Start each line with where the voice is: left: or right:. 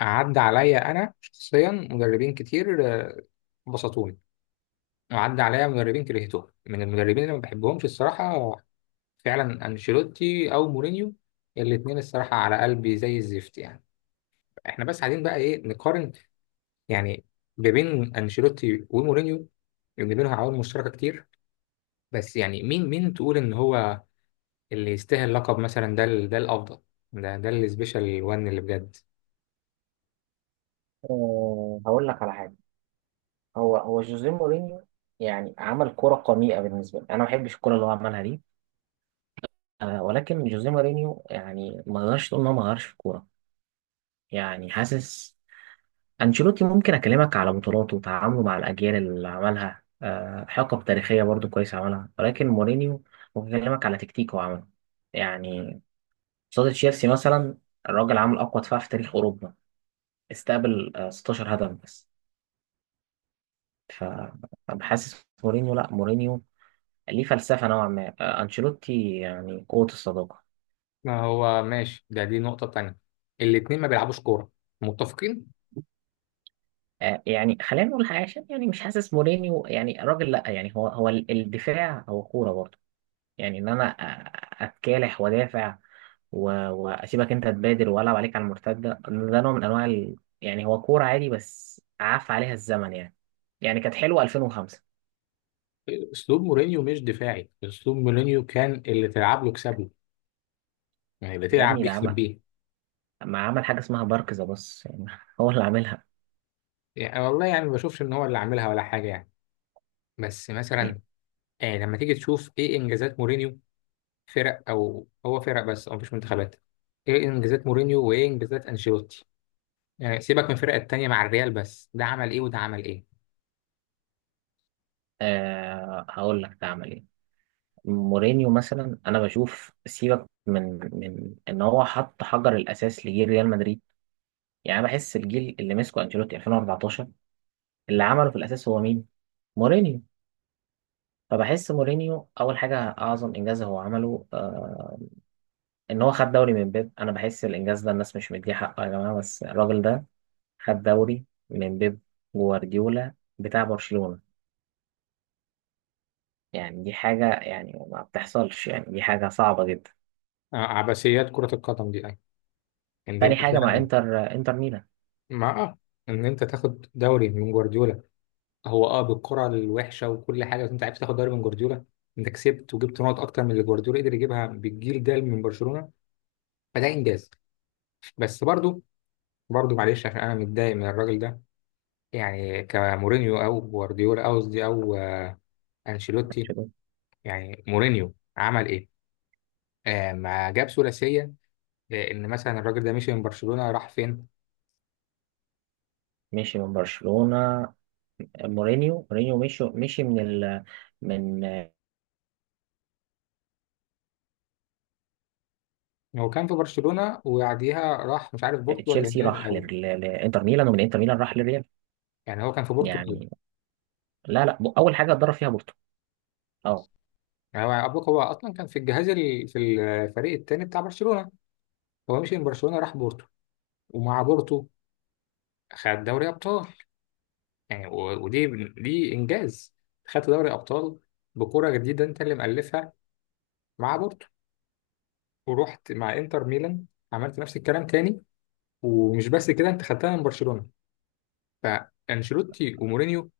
left: عدى عليا انا شخصيا مدربين كتير، بسطوني. وعدى عليا مدربين كرهتهم، من المدربين اللي ما بحبهمش الصراحه، فعلا انشيلوتي او مورينيو. الاثنين الصراحه على قلبي زي الزفت، يعني احنا بس قاعدين بقى ايه نقارن، يعني ما بين انشيلوتي ومورينيو اللي بينهم عوامل مشتركه كتير. بس يعني مين تقول ان هو اللي يستاهل لقب، مثلا ده ده الافضل، ده السبيشال وان اللي بجد.
right: هقول لك على حاجه. هو جوزيه مورينيو يعني عمل كرة قميئة بالنسبة لي، أنا ما بحبش الكرة اللي هو عملها دي. ولكن جوزيه مورينيو يعني ما نقدرش تقول إن هو ما غيرش في الكورة. يعني حاسس أنشيلوتي ممكن أكلمك على بطولاته وتعامله مع الأجيال اللي عملها، حقب تاريخية برضو كويس عملها، ولكن مورينيو ممكن أكلمك على تكتيك هو عمله. يعني قصاد تشيلسي مثلا الراجل عمل أقوى دفاع في تاريخ أوروبا، استقبل 16 هدف بس. فبحاسس مورينيو، لا مورينيو ليه فلسفة نوعا ما. أنشيلوتي يعني قوة الصداقة.
left: ما هو ماشي، ده دي نقطة تانية، الاتنين ما بيلعبوش كورة، متفقين.
right: يعني خلينا نقول حاجة، عشان يعني مش حاسس مورينيو يعني راجل، لأ يعني الدفاع هو كورة برضه. يعني إن أنا أتكالح وأدافع وأسيبك أنت تبادر وألعب عليك على المرتدة، ده نوع من أنواع يعني هو كورة عادي بس عاف عليها الزمن يعني. يعني كانت حلوة 2005.
left: اسلوب مورينيو مش دفاعي، اسلوب مورينيو كان اللي تلعب له كسب له، يعني اللي
right: يا
left: تلعب
right: ابني
left: بيه
right: ده
left: كسب
right: عمل،
left: بيه.
right: ما عمل حاجة اسمها بارك ذا بص يعني هو اللي عاملها.
left: يعني والله يعني ما بشوفش ان هو اللي عاملها ولا حاجة يعني. بس
right: إيه؟
left: مثلا، آه، لما تيجي تشوف ايه انجازات مورينيو، فرق او هو فرق بس او مفيش منتخبات. ايه انجازات مورينيو وايه انجازات انشيلوتي؟ يعني سيبك من الفرق التانية، مع الريال بس ده عمل ايه وده عمل ايه.
right: أه، هقول لك ده عمل إيه. مورينيو مثلا، انا بشوف سيبك من ان هو حط حجر الاساس لجيل ريال مدريد. يعني أنا بحس الجيل اللي مسكه انشيلوتي 2014، اللي عمله في الاساس هو مين؟ مورينيو. فبحس مورينيو اول حاجه اعظم انجاز هو عمله، آه ان هو خد دوري من بيب. انا بحس الانجاز ده الناس مش مديه حقه يا جماعه، بس الراجل ده خد دوري من بيب، جوارديولا بتاع برشلونه. يعني دي حاجه يعني ما بتحصلش، يعني دي حاجه صعبه جدا.
left: آه، عبثيات كرة القدم دي، يعني ان
right: تاني
left: انت
right: حاجه مع
left: فاهم.
right: انتر، انتر ميلان.
left: مع اه، ان انت تاخد دوري من جوارديولا، هو اه بالقرعه الوحشه وكل حاجه، بس انت عرفت تاخد دوري من جوارديولا. انت كسبت وجبت نقط اكتر من اللي جوارديولا قدر يجيبها بالجيل ده من برشلونه، فده انجاز. بس برضو، معلش عشان انا متضايق من الراجل ده. يعني كمورينيو او جوارديولا او قصدي او انشيلوتي، يعني مورينيو عمل ايه؟ آه ما جاب ثلاثيه. لان مثلا الراجل ده مشي من برشلونه راح فين؟
right: مشي من برشلونة. مورينيو مشي من
left: هو كان في برشلونه وبعديها راح مش عارف بورتو ولا
right: تشيلسي،
left: ميلان الاول.
right: لانتر ميلان، ومن انتر ميلان راح للريال.
left: يعني هو كان في بورتو،
right: يعني لا لا، اول حاجة اتدرب فيها بورتو. اه.
left: يعني ابوك هو اصلا كان في الجهاز في الفريق التاني بتاع برشلونه. هو مشي من برشلونه راح بورتو، ومع بورتو خد دوري ابطال. يعني ودي دي انجاز، خدت دوري ابطال بكره جديده انت اللي مألفها، مع بورتو. ورحت مع انتر ميلان، عملت نفس الكلام تاني، ومش بس كده انت خدتها من برشلونه. فانشيلوتي ومورينيو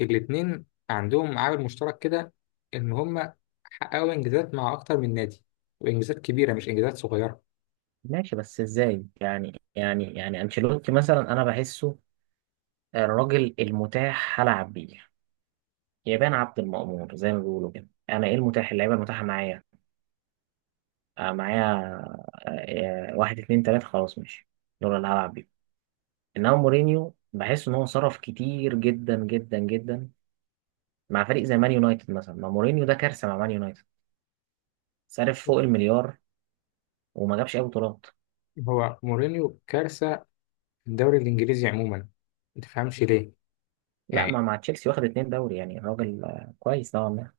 left: الاثنين عندهم عامل مشترك كده، ان هم حققوا انجازات مع اكتر من نادي، وانجازات كبيره مش انجازات صغيره.
right: ماشي بس ازاي؟ يعني انشيلوتي مثلا انا بحسه الراجل المتاح هلعب بيه، يبان عبد المأمور زي ما بيقولوا كده. انا ايه المتاح؟ اللعيبة المتاحة معايا، معايا، واحد اتنين تلاتة، خلاص ماشي، دول اللي هلعب بيهم. انما مورينيو بحس ان هو صرف كتير جدا جدا جدا مع فريق زي مان يونايتد مثلا. ما مورينيو ده كارثه مع مان يونايتد، صرف فوق المليار وما جابش اي بطولات.
left: هو مورينيو كارثة في الدوري الإنجليزي عموما، ما تفهمش ليه.
right: لا، ما
left: يعني
right: مع تشيلسي واخد اتنين دوري، يعني الراجل كويس نوعا ما.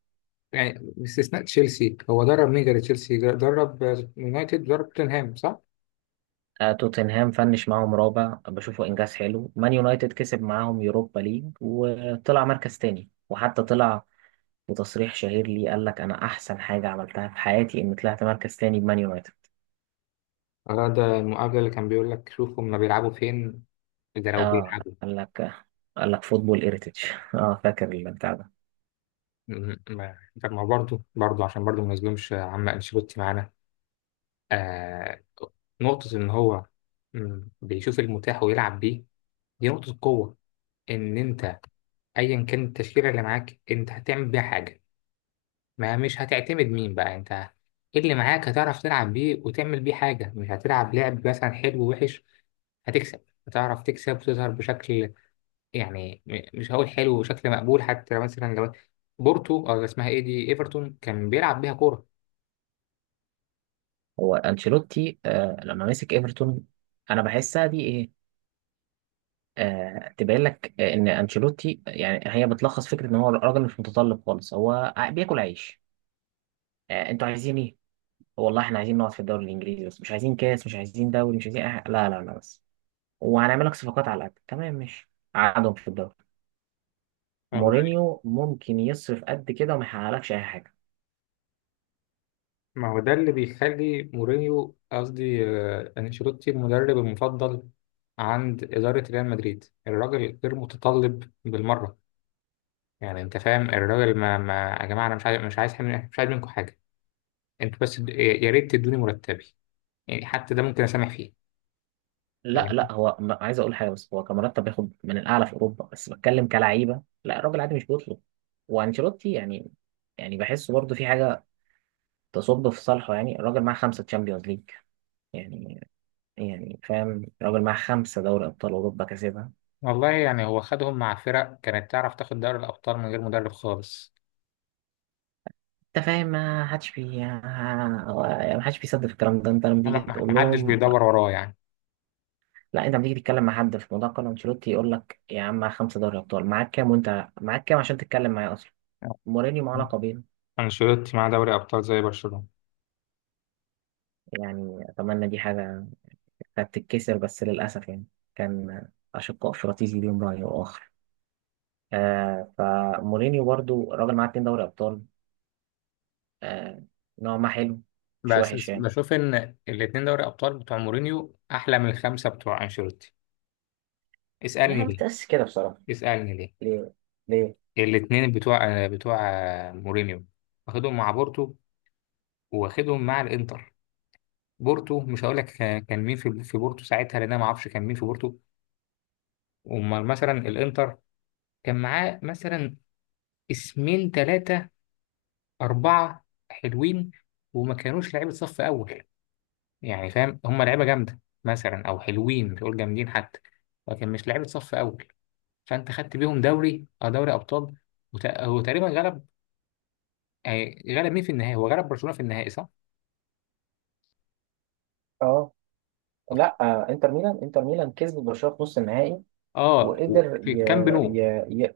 left: باستثناء تشيلسي، هو درب مين غير تشيلسي؟ درب يونايتد، درب توتنهام، صح؟
right: توتنهام فنش معاهم رابع بشوفه انجاز حلو. مان يونايتد كسب معاهم يوروبا ليج وطلع مركز تاني، وحتى طلع بتصريح شهير ليه قال لك انا احسن حاجه عملتها في حياتي اني طلعت مركز تاني بمان يونايتد.
left: آه، ده المقابلة اللي كان بيقول لك شوفوا هما بيلعبوا فين ده لو
right: اه،
left: بيلعبوا.
right: قال لك، قال لك فوتبول هيريتج اه فاكر البتاع ده.
left: طب ما برضه، عشان برضه ما نظلمش عم أنشيلوتي معانا، آه، نقطة إن هو بيشوف المتاح ويلعب بيه، دي نقطة قوة. إن أنت أيا كانت التشكيلة اللي معاك أنت هتعمل بيها حاجة، ما مش هتعتمد مين بقى انت، ايه اللي معاك هتعرف تلعب بيه وتعمل بيه حاجة. مش هتلعب لعب مثلا حلو ووحش، هتكسب، هتعرف تكسب وتظهر بشكل، يعني مش هقول حلو وشكل مقبول، حتى مثلا لو بورتو او اسمها ايه دي ايفرتون كان بيلعب بيها كورة.
right: هو انشيلوتي لما مسك ايفرتون، انا بحسها دي ايه، تبين لك ان انشيلوتي يعني هي بتلخص فكره ان هو راجل مش متطلب خالص. هو بياكل عيش. انتوا عايزين ايه؟ والله احنا عايزين نقعد في الدوري الانجليزي بس، مش عايزين كاس، مش عايزين دوري، مش عايزين لا لا لا بس، وهنعمل لك صفقات على قد تمام، ماشي قعدهم في الدوري.
left: والله.
right: مورينيو ممكن يصرف قد كده وما يحققلكش اي حاجه.
left: ما هو ده اللي بيخلي مورينيو قصدي، آه، انشيلوتي المدرب المفضل عند إدارة ريال مدريد. الراجل غير متطلب بالمرة. يعني انت فاهم، الراجل ما يا جماعة انا مش عايز، مش عايز منكم حاجة، انتوا بس يا ريت تدوني مرتبي، يعني حتى ده ممكن اسامح فيه.
right: لا
left: فاهم؟
right: لا هو عايز اقول حاجه بس، هو كمرتب بياخد من الاعلى في اوروبا، بس بتكلم كلعيبه لا، الراجل عادي مش بيطلب. وانشيلوتي يعني، يعني بحسه برضه في حاجه تصب في صالحه، يعني الراجل معاه خمسه تشامبيونز ليج. يعني يعني فاهم، الراجل معاه خمسه دوري ابطال اوروبا كسبها.
left: والله يعني هو خدهم مع فرق كانت تعرف تاخد دوري الابطال من غير مدرب خالص.
right: انت فاهم، ما حدش بيصدق في الكلام ده. انت لما تيجي تقول
left: ما حدش
right: لهم،
left: بيدور وراه يعني.
right: لا انت لما تيجي تتكلم مع حد في موضوع كارلو انشيلوتي يقول لك يا عم معاك خمسه دوري ابطال، معاك كام وانت معاك كام عشان تتكلم معايا اصلا؟ مورينيو معاه لقبين.
left: انشيلوتي مع دوري ابطال زي برشلونة.
right: يعني أتمنى دي حاجة هتتكسر بس للأسف يعني، كان أشقاء فراتيزي ليهم رأي وآخر. آه فمورينيو برضو راجل معاه اتنين دوري أبطال، آه نوع ما حلو، مش
left: بس
right: وحش يعني.
left: بشوف ان الاتنين دوري ابطال بتوع مورينيو احلى من الخمسه بتوع انشيلوتي.
right: يعني
left: اسالني
right: أنا
left: ليه.
right: متأسف كده بصراحة.
left: اسالني ليه.
right: ليه؟ ليه؟
left: الاتنين بتوع مورينيو واخدهم مع بورتو، واخدهم مع الانتر. بورتو مش هقول لك كان مين في بورتو ساعتها، لان انا ما اعرفش كان مين في بورتو. امال مثلا الانتر كان معاه مثلا اسمين ثلاثة أربعة حلوين، وما كانوش لعيبة صف أول. يعني فاهم، هم لعيبة جامدة مثلا أو حلوين، مش هقول جامدين حتى، لكن مش لعيبة صف أول. فأنت خدت بيهم دوري أو دوري أبطال، هو تقريبا غلب، آه، غلب مين في النهائي؟ هو غلب برشلونة في النهائي، صح؟
right: اه. لا، آه انتر ميلان، انتر ميلان كسب برشلونة في نص النهائي
left: اه
right: وقدر
left: في الكامب نو.
right: ي... ي...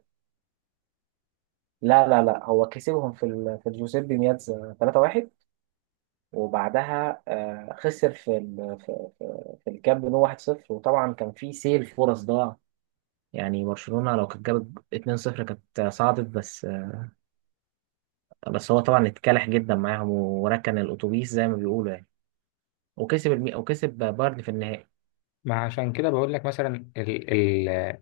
right: لا لا لا، هو كسبهم في الجوزيبي مياتزا 3-1، وبعدها خسر في الكامب نو 1-0. وطبعا كان في سيل فرص ضاع، يعني برشلونة لو كانت جابت 2-0 كانت صعدت. بس بس هو طبعا اتكلح جدا معاهم وركن الأتوبيس زي ما بيقولوا يعني، وكسب بايرن في النهائي.
left: ما عشان كده بقول لك مثلا ال ال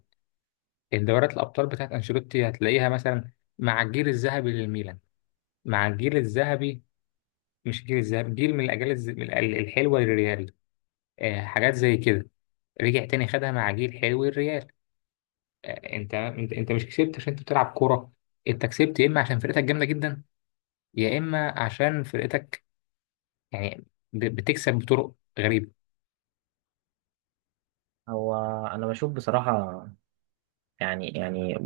left: الدورات الأبطال بتاعت أنشيلوتي هتلاقيها مثلا مع الجيل الذهبي للميلان، مع الجيل الذهبي، مش الجيل الذهبي، جيل من الاجيال من الحلوه للريال، آه حاجات زي كده. رجع تاني خدها مع جيل حلو الريال. آه، انت مش كسبت عشان انت بتلعب كوره، انت كسبت يا اما عشان فرقتك جامده جدا، يا اما عشان فرقتك، يعني بتكسب بطرق غريبه.
right: هو أنا بشوف بصراحة يعني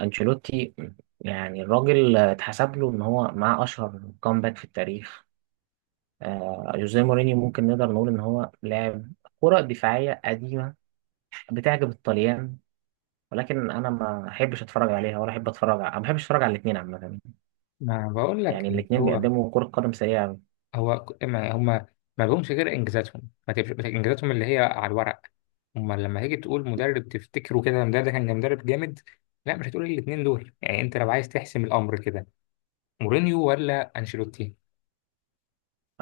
right: أنشيلوتي، يعني الراجل اتحسب له إن هو معاه أشهر كومباك في التاريخ. جوزيه مورينيو ممكن نقدر نقول إن هو لاعب كرة دفاعية قديمة بتعجب الطليان، ولكن انا ما احبش اتفرج عليها، ولا احب اتفرج ما بحبش اتفرج على الاثنين عامه.
left: ما بقول
right: يعني
left: لك يعني
right: الاثنين
left: هو،
right: بيقدموا كره قدم سيئه أوي.
left: ما هم ما لهمش غير انجازاتهم، ما تبقاش انجازاتهم اللي هي على الورق. هم لما تيجي تقول مدرب تفتكره كده، ده ده كان مدرب جامد، لا مش هتقول الاثنين دول. يعني انت لو عايز تحسم الامر كده، مورينيو ولا انشيلوتي؟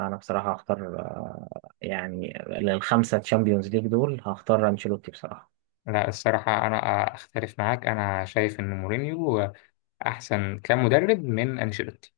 right: انا بصراحه هختار، يعني الخمسه تشامبيونز ليج دول هختار انشيلوتي بصراحه
left: لا الصراحة أنا أختلف معاك، أنا شايف إن مورينيو أحسن كمدرب من أنشيلوتي.